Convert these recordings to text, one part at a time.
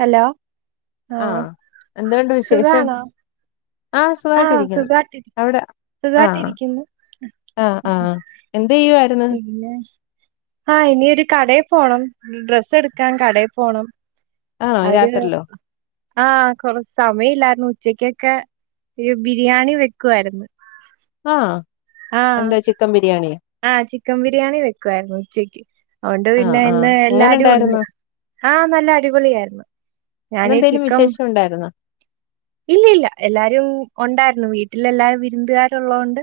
Hello ആഹ ആഹ് എന്തണ്ട് വിശേഷം സുഖാണോ ആഹ ആഹ് സുഖട്ടിരിക്കുന്നു സുഖാട്ടി അവിടെ ആഹ സുഖായിട്ടിരിക്കുന്നു ആഹ് ആഹ് എന്ത് ചെയ്യുവായിരുന്നു പിന്നെ ആഹ ഇനി ഒരു കടയിൽ പോകണം ഡ്രസ്സ് എടുക്കാൻ കടയിൽ പോകണം ആണോ അവര് രാത്രിലോ ആഹ കൊറ സമയം ഇല്ലായിരുന്നു ഉച്ചക്കൊക്കെ ഒരു ബിരിയാണി വെക്കായിരുന്നു ആഹ ആഹ ആഹ ചിക്കൻ ബിരിയാണി വെക്കുവായിരുന്നു ഉച്ചയ്ക്ക് അതൊണ്ട് ആഹ് പിന്നെ ആഹ് ഇന്ന് എങ്ങനെ എല്ലാരും ഉണ്ട് ഉണ്ടായിരുന്നു ആഹ നല്ല അടിപൊളിയായിരുന്നു ഞാനീ ഇന്നെന്തേലും വിശേഷം ഉണ്ടായിരുന്നോ ഇല്ല ഇല്ല എല്ലാരും ഉണ്ടായിരുന്നു വീട്ടിൽ എല്ലാരും വിരുന്നുകാരുള്ളത് കൊണ്ട്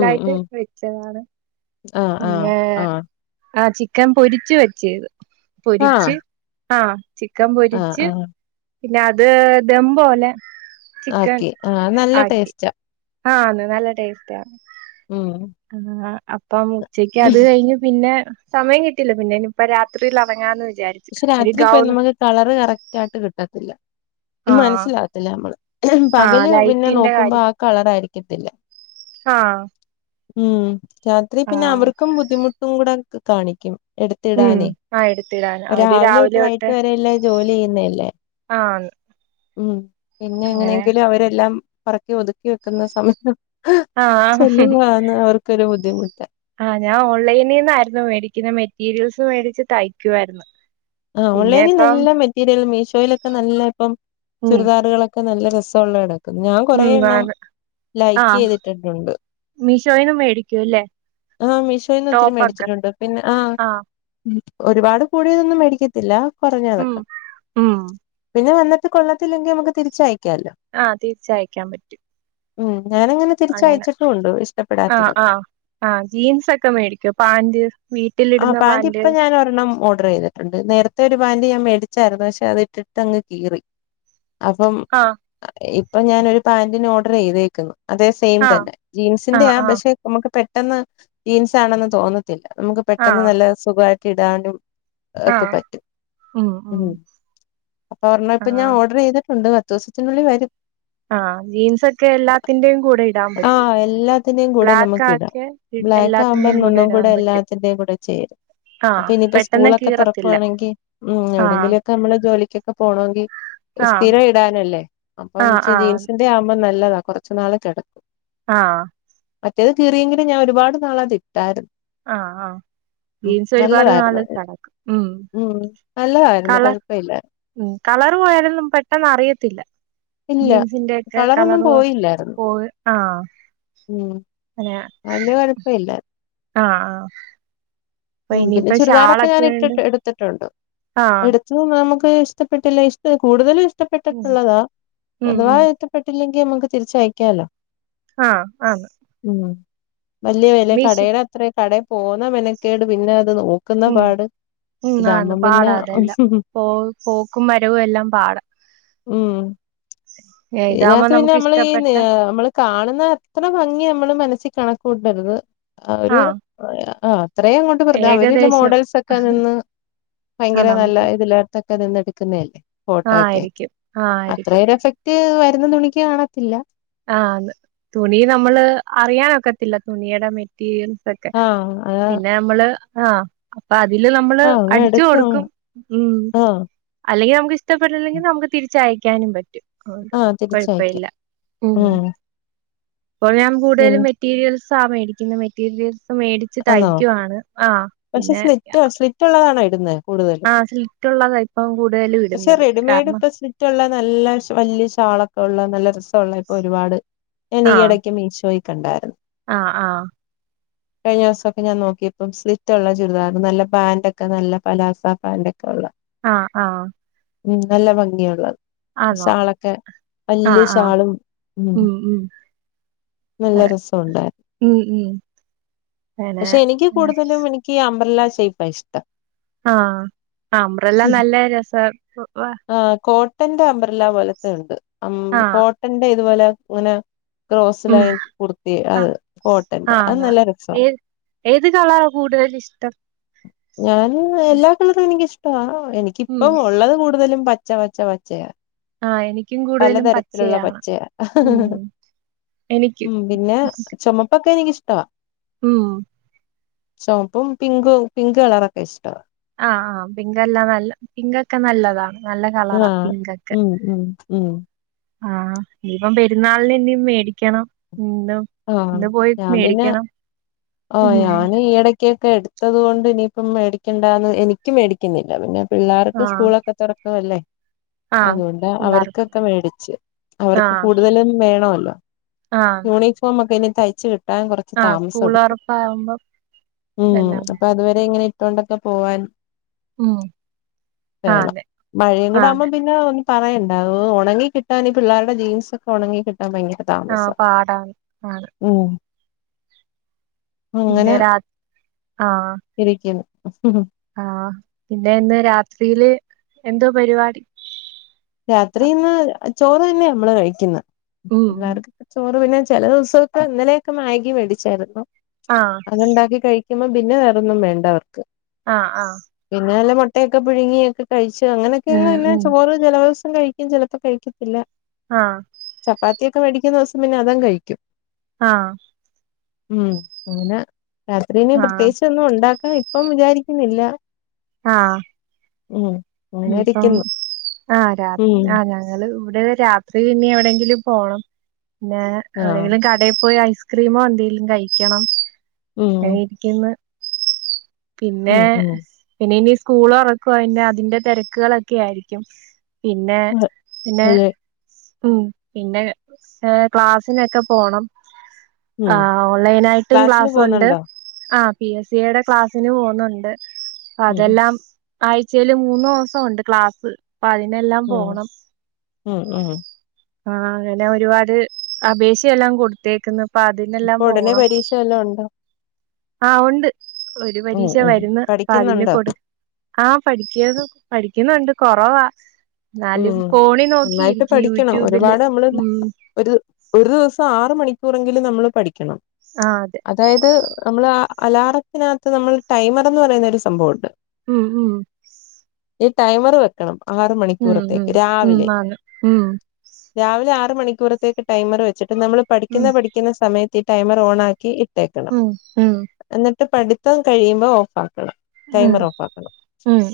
ഉം ഉം വെച്ചതാണ് ആഹ് പിന്ന ആഹ് ആഹ് ആ ചിക്കൻ പൊരിച്ച് വെച്ചത് ആഹ് പൊരിച്ച് ആഹ ചിക്കൻ ആഹ് പൊരിച്ച് ആഹ് പിന്നെ അത് ദമ്പലെ ചിക്കൻ ആക്കി ആഹ് നല്ല ആക്കി ടേസ്റ്റാ ആഹ അന്ന് നല്ല ടേസ്റ്റ് ആണ് ഉം അപ്പം ഉച്ചയ്ക്ക് അത് കഴിഞ്ഞ് പിന്നെ സമയം കിട്ടില്ല പിന്നെ ഇനിയിപ്പ രാത്രിയിൽ അടങ്ങാന്ന് വിചാരിക്കു പക്ഷെ രാത്രി പോയി നമുക്ക് കളറ് കറക്റ്റ് ആയിട്ട് കിട്ടത്തില്ല ആഹ് മനസ്സിലാത്തില്ല നമ്മള് ആഹ് പകല് പിന്നെ ലൈറ്റിന്റെ നോക്കുമ്പോ ആ കളറായിരിക്കത്തില്ല ആഹ ഉം രാത്രി പിന്നെ അവർക്കും ബുദ്ധിമുട്ടും കൂടെ കാണിക്കും ുഎടുത്തിടാനേ ആ എടുത്തിടാൻ അവര് രാവിലെ ഇട്ട് വൈകിട്ട് തൊട്ട് വരെല്ല ജോലി ചെയ്യുന്നല്ലേ ആഹ് ഉം പിന്നെ അങ്ങനെ എങ്ങനെയെങ്കിലും അവരെല്ലാം പറക്കി ഒതുക്കി വെക്കുന്ന സമയത്ത് ആഹ് ചെല്വാന്ന് അവർക്കൊരു ബുദ്ധിമുട്ട് ആഹ ഞാൻ ഓൺലൈനിൽ നിന്നായിരുന്നു മേടിക്കുന്ന മെറ്റീരിയൽസ് മേടിച്ച് തയ്ക്കുയിരുന്നു ആ ഓൺലൈനിൽ നല്ല മെറ്റീരിയൽ മീഷോയിലൊക്കെ നല്ല ഇപ്പം ഉം ചുറദാറുകളൊക്കെ ക്കെ നല്ല രസമുള്ള കടക്കുന്നു ഞാൻ കൊറെേ ഉം എണ്ണം ആന്ന് ലൈക്ക് ചെയ്തിട്ടിട്ടുണ്ട് മീഷോയിന്നും മേടിക്കൂ അല്ലേ ആഹ് മീഷോയിന്ന് ഒത്തിരി ടോപ്പൊക്കെ മേടിച്ചിട്ടുണ്ട് പിന്നെ ആഹ് ഒരുപാട് കൂടിയതൊന്നും മേടിക്കത്തില്ല ഉം കുറഞ്ഞതൊക്കെ ഉം പിന്നെ വന്നിട്ട് കൊള്ളത്തില്ലെങ്കിൽ നമ്മുക്ക് തിരിച്ചയക്കാമല്ലോ ആഹ് തിരിച്ചയക്കാൻ പറ്റും ഉം ഞാനങ്ങനെ അങ്ങനെ തിരിച്ചയച്ചിട്ടും ഉണ്ട് ആഹ് ഇഷ്ടപ്പെടാത്തതൊക്കെ ആഹ് ആഹ് ജീൻസ് ഒക്കെ മേടിക്കു പാന്റ് ആഹ് പാന്റ് ഇപ്പൊ ഞാൻ ഒരെണ്ണം ഓർഡർ ചെയ്ത് ണ്ട് നേരത്തെ ഒരു പാന്റ് ഞാൻ മേടിച്ചായിരുന്നു പക്ഷെ അത് ഇട്ടിട്ട് അങ്ങ് കീറി അപ്പം ആഹ് ഇപ്പൊ ഞാനൊരു പാന്റിന് ഓർഡർ ചെയ്തേക്കുന്നു അതേ സെയിം ആഹ് തന്നെ ജീൻസിന്റെ ആഹ് ആ ആഹ് പക്ഷെ നമ്മുക്ക് പെട്ടെന്ന് ജീൻസ് ആണെന്ന് തോന്നത്തില്ല നമ്മുക്ക് പെട്ടെന്ന് ആഹ് നല്ല സുഖമായിട്ട് ഇടാനും ഒക്കെ ആഹ് പറ്റും ഉം അപ്പൊ ഒരെണ്ണം ഇപ്പ ഞാൻ ആഹ് ഓർഡർ ചെയ്തിട്ടുണ്ട് [unintelligible] വരും ആഹ് ജീൻസ് ഒക്കെ എല്ലാത്തിന്റെയും കൂടെ ഇടാൻ ആ പറ്റും എല്ലാത്തിന്റെയും കൂടെ ബ്ലാക്ക് നമുക്ക് ഇടാം ആക്കെ ബ്ലാക്ക് ആവുമ്പം എല്ലാത്തിന്റെയും ഒന്നും ഇടാൻ കൂടെ പറ്റും എല്ലാത്തിന്റെയും കൂടെ ചേരും അപ്പൊ ആഹ് ഇനിയിപ്പോ പെട്ടെന്ന് സ്കൂളൊക്കെ കീറത്തില്ല തുറക്കുവാണെങ്കിൽ ഉം ആഹ് എവിടെങ്കിലുമൊക്കെ നമ്മള് ജോലിക്കൊക്കെ പോണമെങ്കിൽ ആഹ് സ്ഥിരം ഇടാനല്ലേ അപ്പൊ ആഹ് ആഹ് ജീൻസിന്റെ ആവുമ്പോം നല്ലതാ കുറച്ചു നാൾ കിടക്കും ആഹ് മറ്റേത് കീറിയെങ്കിലും ഞാൻ ഒരുപാട് നാള അത് ഇട്ടായിരുന്നു ആഹ് ആഹ് ഉം ജീൻസ് ഒരുപാട് നല്ലതായിരുന്നു നാള് കടക്കും ഉം നല്ലതായിരുന്നു കളർ കുഴപ്പമില്ല ഉം കളർ പോയാലൊന്നും പെട്ടെന്ന് അറിയത്തില്ല ഇല്ല ജീൻസിന്റെൊക്കെ കളറൊന്നും കളർ പോയില്ലായിരുന്നു പോയി ആഹ് ഉം അങ്ങനെ വല്യ കുഴപ്പ ഇല്ല ആഹ് ആഹ് അപ്പൊ ഉം പിന്നെ ഇനിയിപ്പ ചുരിദാറൊക്കെ ഷാളൊക്കെണ്ട് ഞാൻഇട്ടിട്ട് എടു ആഹ് [unintelligible] നമുക്ക് ഇഷ്ടപ്പെട്ടില്ല ഇഷ്ട കൂടുതലും ഉം ഇഷ്ടപ്പെട്ടിട്ടുള്ളതാ ഉം അഥവാ ഉം ഇഷ്ടപ്പെട്ടില്ലെങ്കിൽ നമ്മുക്ക് തിരിച്ച് അയക്കാലോ ആഹ് ആഹ് ഉം വലിയ വില കടയുടെ അത്ര കട പോന്ന മെനക്കേട് പിന്നെ അത് നോ നോക്കുന്ന ഉം പാട് ഉം ആന്ന് ഇതാകുമ്പം പിന്നെ പാടാ അതെല്ലാം പോ പോക്കും വരവും എല്ലാം പാടാം ഉം ഇതാവുമ്പോ ഇതിനകത്ത് പിന്നെ നമുക്ക് നമ്മള് ഈ ഇഷ്ടപ്പെട്ട നമ്മള് കാണുന്ന അത്ര ഭംഗി നമ്മള് മനസ്സിൽ കണക്കൂട്ടരുത് അവര് ആഹ് ആഹ് അത്രയും കൊണ്ട് അവരില്ലെ ഏകദേശം മോഡൽസ് ഒക്കെ നിന്ന് ആഹ് ഭയങ്കര നല്ല നമുക്ക് ഇതിലത്തൊക്കെ നിന്ന് എടു എടുക്കുന്നല്ലേ ഫോട്ടോ ആഹ് ഒക്കെ ആയിരിക്കും ആഹ് ആയിരിക്കും അത്രേഒരു എഫക്ട് വരുന്ന തുണിക്ക് കാണത്തില്ല ആഹ് ആന്ന് തുണി നമ്മള് അറിയാനൊക്കത്തില്ല തുണിയുടെ മെറ്റീരിയൽ ലൊക്കെ ആഹ് ആ പിന്നെ നമ്മള് ആഹ് അപ്പ അതില് നമ്മള് ആ അങ്ങ് അടിച്ചു എടുക്കും കൊടുക്കും ഉം ആ അല്ലെങ്കി നമുക്ക് ഇഷ്ടപ്പെട്ടില്ലെങ്കിൽ നമുക്ക് തിരിച്ചയക്കാനും പറ്റും ആ തിരിച്ചയക്കാം കൊഴപ്പമില്ല ഉം ഇപ്പൊഴും പിൻ കൂടുതലും മെറ്റീരിയൽസാ മേടിക്കുന്നത് മെറ്റീരിയൽ മേടിച്ച് ആന്നോ തയ്ക്കുവാണ് ആഹ് പിന്നെ മറ്റുള്ളതാണ ഇടുന്നെ ആഹ് സ്ലിറ്റുള്ളതാണ് ഇപ്പം കൂടുതല് ഇടുന്നത് കാരണം മറ്റുള്ള നല്ല ഷാ വലിയ ഷാളൊക്കെ ഉള്ള നല്ല ഇപ്പ ഉള്ള ഇപ്പോ ഒരുപാട് ഞാൻ ആഹ് ഈയിടയ്ക്ക് മീശോയിൽ കണ്ടായിരുന്നു ആഹ് ആഹ് കഴിഞ്ഞ ദിവസൊക്കെ ഞാൻ നോക്കിയപ്പം സ്ലിറ്റുള്ള ചുരിദാറ് നല്ല പാന്റോക്കെ നല്ല പലാസ പാന്റൊക്കെ ഉള്ള ആഹ് ആഹ് ഉം നല്ല ഭംഗിയുള്ള ആന്നോ സാളൊക്കെ ആഹ് വല്യാ ആഹ് ഷാളും ഉം നല്ല അതേ രസമുണ്ടായിരുന്നു ഉം ഉം പിന്നെ പക്ഷെ എനിക്ക് ആഹ് കൂടുതലും എനിക്ക് അംബ്രല ഷൈപ്പ ഇഷ്ടം ആഹ് അംബ്രല്ലാ ഉം നല്ല രസ [unintelligible] ആഹ് കോട്ടന്റെ അംബ്രല പോലത്തെ ഉണ്ട് ആഹ് കോട്ടന്റെ ഇതുപോലെ ഇങ്ങനെ ക്രോസ്സ് ഉം ലൈൻ കുർത്തി ആ അത് കോട്ടന്റെ അത് ആന്ന് നല്ല രസാ ഏത് ഏത് കളറ കൂടുതല് ഇഷ്ടം ഞാൻ എല്ലാ കളറും എനിക്കിഷ്ടമാ ഉം എനിക്കിപ്പം ഉള്ളത് കൂടുതലും പച്ച പച്ച പച്ചയ ആ എനിക്കും കൂടുതലും പലതരത്തിലുള്ള പച്ചയാണ് പച്ചയ ഉം എനിക്കും ഉം പിന്നെ ചുമപ്പൊക്കെ എനിക്കിഷ്ടവാ മ്മ്ഹ് ചുമപ്പും പിങ്കും പിങ്ക് കളറൊക്കെ ഇഷ്ട ആഹ് ആഹ് പിങ്ക് എല്ലാം നല്ല പിങ്കൊക്കെ നല്ലതാ നല്ല കളറാ ആഹ് പിങ്കൊക്കെ ഉം ഉം ഉം ആഹ് ഇനി ഇപ്പം പെരുന്നാളിനി മേടിക്കണം എന്ത ആഹ് ഞാൻ പിന്നെ ആഹ് ഉം ഞാൻ ഈ ഇട ക്കൊക്കെ എടുത്തത് കൊണ്ട് ഇനിയിപ്പം മേടിക്കേണ്ടാന്ന് എനിക്ക് മേടിക്കുന്നില്ല പിന്നെ ആ പിള്ളേർക്ക് സ്കൂളൊക്കെ തുറക്കുവല്ലേ ആ അതുകൊണ്ട് പിള്ളാർക്ക് അവർക്കൊക്കെ മേടിച്ച് ആ അവർക്ക് കൂടുതലും വേണവല്ലോ ആ യൂണിഫോമൊക്കെ ഇനി തയ്ച്ച് കി ട്ടാൻ കുറച്ച് ആ താമസം സ്കൂൾ എടുക്കും തുറപ്പാവുമ്പം മ്മ്ഹ് എല്ലാം അപ്പൊ വേണം അതുവരെ ഇങ്ങനെ ഇട്ടോണ്ടൊക്കെ പോവാൻ ഉം ആ വേണം അതെ മഴയും ആ കൂടെ ആവുമ്പോ അതെ പി ന്ന പറയണ്ട അത് ഉണങ്ങി കിട്ടാൻ പിള്ളേരുടെ ജീൻസൊക്കെ ഉണങ്ങി കിട്ടാൻ ഭയങ്കര ആഹഹ് പാടാണ് മ്മ്ഹ് പിന്നെ രാത്രി ആഹ് ഇരിക്കുന്നു ആഹ് പിന്നെ ഇന്ന് രാത്രിയില് എന്തോ പരിപാടി രാത്രിന്ന് ചോറ് തന്നെയ നമ്മള് കഴിക്കുന്ന ഉം പിള്ളേ ചോറ് പിന്നെ ചില ദിവസൊക്കെ ഇന്നലെയൊക്കെ മാഗി മേടിച്ചായിരുന്നു ആഹ് അത്ണ്ടാക്കി ക ക്കുമ്പ പിന്നെ വേറൊന്നും വേണ്ട അവർക്ക് ആഹ് ആഹ് പിന്നെ വല്ല മുട്ടൊക്കെ പുഴുങ്ങിയൊക്കെ കഴിച്ചു അങ്ങനെയൊക്കെ ഉം പിന്നെ ഉം ചോറ് ചേല ദി വസം കഴിക്കും ചിലപ്പോ കഴിക്കത്തില്ല ആഹ് ചപ്പാത്തിയൊക്കെ മേടിക്കുന്ന ദിവസം പിന്നെ അതങ്ങ് കഴിക്കും ആഹാ ഉം അങ്ങനെ രാത്രി ഇനി ആഹ് പ്രത്യേകിച്ച് ഒന്നും ഉണ്ടാക്കാ ഇപ്പം വിചാരിക്കുന്നില്ല ആഹാ ഉം അങ്ങനെ ഇരിക്കുന്നു ആഹ് രാ ഉം ആ ഞങ്ങള് ഇവിടെ രാത്രി ഇനി എവിടെങ്കിലും പോണം പിന്നെ ആഹ് എവിടെങ്കിലും കടയിൽ പോയി ഐസ്ക്രീമോ എന്തെങ്കിലും കഴിക്കണം അങ്ങി ഉം ക്കിന്ന് പിന്നെ ഉം ഉം പിന്നെ ഇനി സ്കൂള് തുറക്കുവാ അയിന്റെ അതിന്റെ തിരക്കുകളൊക്കെ ആയിരിക്കും പിന്നെ പിന്നെ അതെ ഉം പിന്നെ ഏ ക്ലാസ്സിനൊക്കെ പോണം ഉം ആഹാ ഓൺലൈനായിട്ടു ക്ലാസ്സിന് ക്ലാസ്സുണ്ട് പോകുന്നുണ്ടോ ആഹ് പി എസ് സിയുടെ ക്ലാസിന് പോന്നുണ്ട് ഉം അതെല്ലാം ആഴ്ച്ചേല് മൂന്നോ സോ ഉണ്ട് ക്ലാസ് അപ്പൊ അതിനെല്ലാം ഉം പോണം ഉം ഉം ആഹാ അങ്ങനെ ഒരുപാട് അപേക്ഷയെല്ലാം കൊടുത്തേക്കുന്ന് അപ്പൊ അതിനെല്ലാം ഇപ്പൊ ഉടനെ പോണം. പരീക്ഷ വല്ലോം ഉണ്ടോ ആഹ് ഉണ്ട്. ഒരു ഉം പരീക്ഷ ഉം വര്ന്ന്. അപ്പൊ അതിന് പഠിക്കുന്നുണ്ടോ കൊടു ആഹ് പഠിക്കാരുന്നു, പഠിക്കുന്നുണ്ട്, കൊറവാ. എന്നാലും ഉം ഫോണിൽ നന്നായിട്ട് നോക്കിയിരിക്കും പഠിക്കണം യൂട്യൂബില്. ഒരുപാട് നമ്മള് ഉം. ഒരു ഒരു ദിവസം ആറ് മണിക്കൂറെങ്കിലും നമ്മള് പഠിക്കണം. ആഹ് അതെ. അതായത് നമ്മള് ആഹ് അലാറത്തിനാത്ത് നമ്മളൊരു ടൈമറ്ന്ന് പറയുന്ന ഒരു സംഭവണ്ട്. ഉം ഉം. ഈ ടൈമർ വെക്കണം ആറ് മണി ഉം ഉം ഉം ആന്ന്. ഉം. രാവിലെ ആറ് മണിക്കൂറത്തേക്ക് ടൈമർ വെച്ചിട്ട് നമ്മള് പഠിക്കുന്ന പഠിക്കുന്ന സമയത്ത് ഈ ടൈമർ ഓണാ ക്കി ഇട്ടേക്കണം. എന്നിട്ട് പഠിത്തം കഴിയുമ്പോ ഓഫ് ആക്കണം. ടൈമർ ഓഫാക്കണം.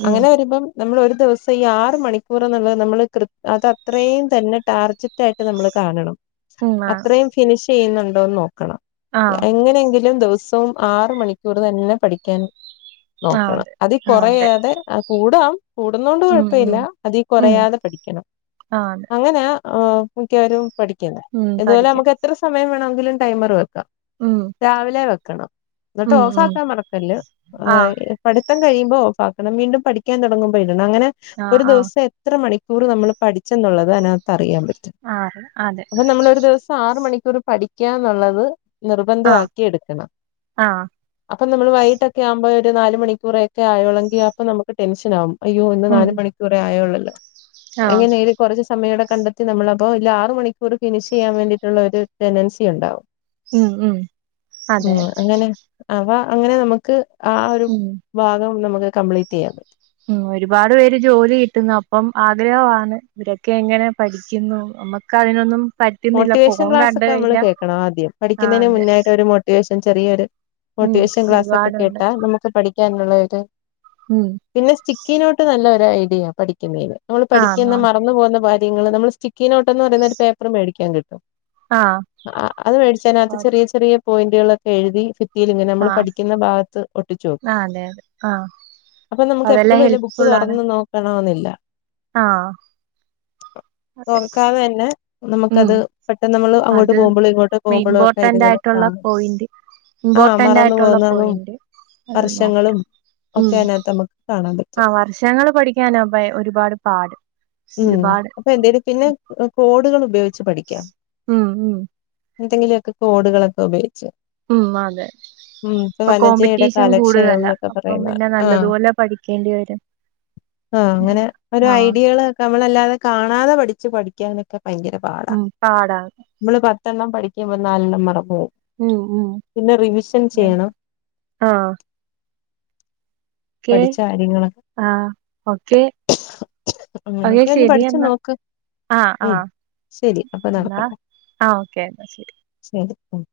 അങ്ങനെ വരുമ്പം നമ്മള് ഒരു ദിവസം ഈ ആറ് മണി ക്കുറ്ന്ന്ള്ളത് നമ്മള് കൃ അതത്രയും തന്നെ ടാർജറ്റായിട്ട് നമ്മള് കാണണം. ആ! അത്രയും ഫിനിഷ് ചെയ്യുന്നുണ്ടോന്ന് നോക്കണം. ആ! എങ്ങനെയെങ്കിലും ദിവസ് വും ആറ് മണിക്കൂർ തന്നെ പഠിക്കാൻ ആ! നോക്കണം. അതെ. അതീ ആ! അതെ. കൊറയാതെ കൂടാം, കൂടുന്നോണ്ട് കൊഴപ്പില്ല. അതീ കൊറയാതെ പഠിക്കണം ആ! അതെ. അങ്ങനെയാ ആഹ് മിക്കവരും പഠിക്കുന്നെ. ഇതുപോലെ പഠിക്കും. നമുക്ക് എത്ര സമയം വേണമെങ്കിലും ടൈമറ് വെ ക്കാം. രാവിലെ വെക്കണം. എന്നിട്ട് ഓഫ് ആക്കാൻ മറക്കല്ല്. ആ! പഠിത്തം കഴിയുമ്പോ ഓഫാക്കണം വീണ്ടും പഠിക്കാൻ തൊടങ്ങുമ്പോ ഇടണം. അങ്ങനെ ആ! ഒരു ആ! ദിവസ് എത്ര മണിക്കൂറ് നമ്മള് പഠിച്ചെന്നുള്ളത് അതിനാത്ത് അറിയാൻ പറ്റും. ആ! അറിയാം. അതെ. അപ്പൊ നമ്മള് ഒരു ദിവസ് ആറ് മണിക്കൂറ് പഠിക്കാ എന്നുള്ളത് ആ! നിർബന്ധവാക്കി എട്ക്കണം. ആ! അപ്പം നമ്മള് വൈകീട്ട് ഒക്കെ ആകുമ്പോ ഒരു നാല് മണിക്കൂറ് ഒക്കെ ആയോള്ളെങ്കി അപ്പൊ നമുക്ക് ടെൻഷൻ ആവും. അയ്യോ ഇന്ന് നാല് മണിക്കൂറെ ആയോള്ളല്ലോ, ആ! എങ്ങനെയേലും കൊറച്ച് സമയോടെ കണ്ടെത്തി നമ്മള് അപ്പോ ഈ ആറ് മണിക്കൂർ ഫിനിഷ് ചെയ്യാൻ വേണ്ടീട്ടുള്ള ഒരു ടെൻഡൻസി ഉണ്ടാവും. അതെ. ഉം അങ്ങനെ, അപ്പ അങ്ങനെ നമുക്ക് ആ ഒരു ഭാഗം നമുക്ക് കംപ്ലീറ്റ് ചെയ്യാത്. ഉം. ഒരുപാട് പേര് ജോലി കിട്ടുന്നു. അപ്പം ആഗ്രഹവാണ് ഇവരൊക്കെ എങ്ങനെ പഠിക്കുന്നു നമ്മ ക്കതിനൊന്നും മോട്ടിവേഷൻ ക്ലാസ്സൊക്കെ നമ്മള് കേൾക്കണം ആദ്യം. ആ! പഠിക്കുന്നതിന് അതെ. മുന്നായിട്ട് ഒരു മോട്ടിവേഷൻ ചെറിയ ഒരു മോട്ടിവേഷൻ ക്ലാസ്സൊക്കെ ഒരുപാടുണ്ട്. കേട്ടാ നമുക്ക് പഠിക്കാനുള്ള ഒരു ഉം. പിന്നെ സ്റ്റിക്കിനോട്ട് നല്ല ഒരു ഐഡിയയാ പഠിക്കുന്നതിന്. നമ്മള് ആ! പഠിക്കുന്ന മറന്നു പോകുന്ന കാര്യങ്ങള് നമ്മള് സ്റ്റിക്കി നോട്ടെന്ന് പറയുന്ന ഒരു പേപ്പറ് മേടിക്കാൻ കിട്ടും. ആഹ് അത് മേടിച്ചതിനാത്ത് ആഹ് ചെറിയ ചെറിയ പോയിന്റുകളൊക്കെ എഴുതി ഫിത്തീലിങ്ങനെ ആ നമ്മള് പഠിക്കുന്ന ഭാഗത്ത് അതെ ഒട്ടിച്ചുവെക്കും. അതെ ആഹ് അപ്പൊ നമുക്ക് അതെല്ലാം എപ്പളും ഇല്ലേ ബുക്ക് ഹെൽപ്ഫുൾ ആണ് തൊറന്ന് നോക്കണോന്നില്ല. ആഹ്. അതെ തൊറക്കാതെ തന്നെ നമ്മക് ഉം അത് പോകുമ്പോഴും ഒക്കെ ഇതിങ്ങനെ ഇമ്പോർട്ടന്റായിട്ടുള്ള കാണും പോയിന്റ് ആ ഇമ്പോർട്ടന്റ് മറന്നു ആയിട്ടുള്ള പോകുന്നതും പോയിന്റ്, അത് നോക്കിയാ. വർഷങ്ങളും ഉം. ഒക്കെ അതിനകത്ത് നമുക്ക് കാണാൻ പറ്റും ആഹ് വർഷങ്ങള് പഠിക്കാനാവ്മ്പാ ഒരുപാട് പാട്. ഉം ഒരുപാട് അപ്പൊ എന്തേലും പിന്നെ കോഡുകൾ ഉപയോഗിച്ച് പഠിക്കാം. ഉം ഉം എന്തെങ്കിലുവൊക്കെ കോഡുകളൊക്കെ ഉപയോഗിച്ച്. ഉം അതെ. ഉം ഇപ്പൊ വനജയുടെ കോമ്പറ്റീഷൻ കാലക്ഷയം കൂടുതലാ. എന്നൊക്കെ അപ്പം പറയുന്ന പിന്നെ ആഹ് നല്ലതുപോലെ പഠിക്കേണ്ടി വരും. ആഹ് അങ്ങനെ ഓരോ ആഹ് ഐഡിയകളൊക്കെ, നമ്മളല്ലാതെ കാണാതെ പഠിച്ച് പഠിക്കാനൊക്കെ ഭയങ്കര പാടാ ഉം പാടാ. നമ്മള് പത്തെണ്ണം പഠിക്കുമ്പോ നാലെണ്ണം മറന്നുപോകും. ഉം ഉം പിന്നെ റിവിഷൻ ചെയ്യണം. ആഹ് പഠിച്ച കാര്യങ്ങളൊക്കെ. ആ ഓക്കെ ഓക്കെ അങ്ങനെയൊക്കെ ഒന്ന് ശരി പഠിച്ചു എന്നാ. നോക്ക് ആ ആ ഉം ശരി അപ്പൊ എന്നാ നടക്കട്ടെ ആ ഓക്കെ എന്നാ ശരി. ശരി ഉം.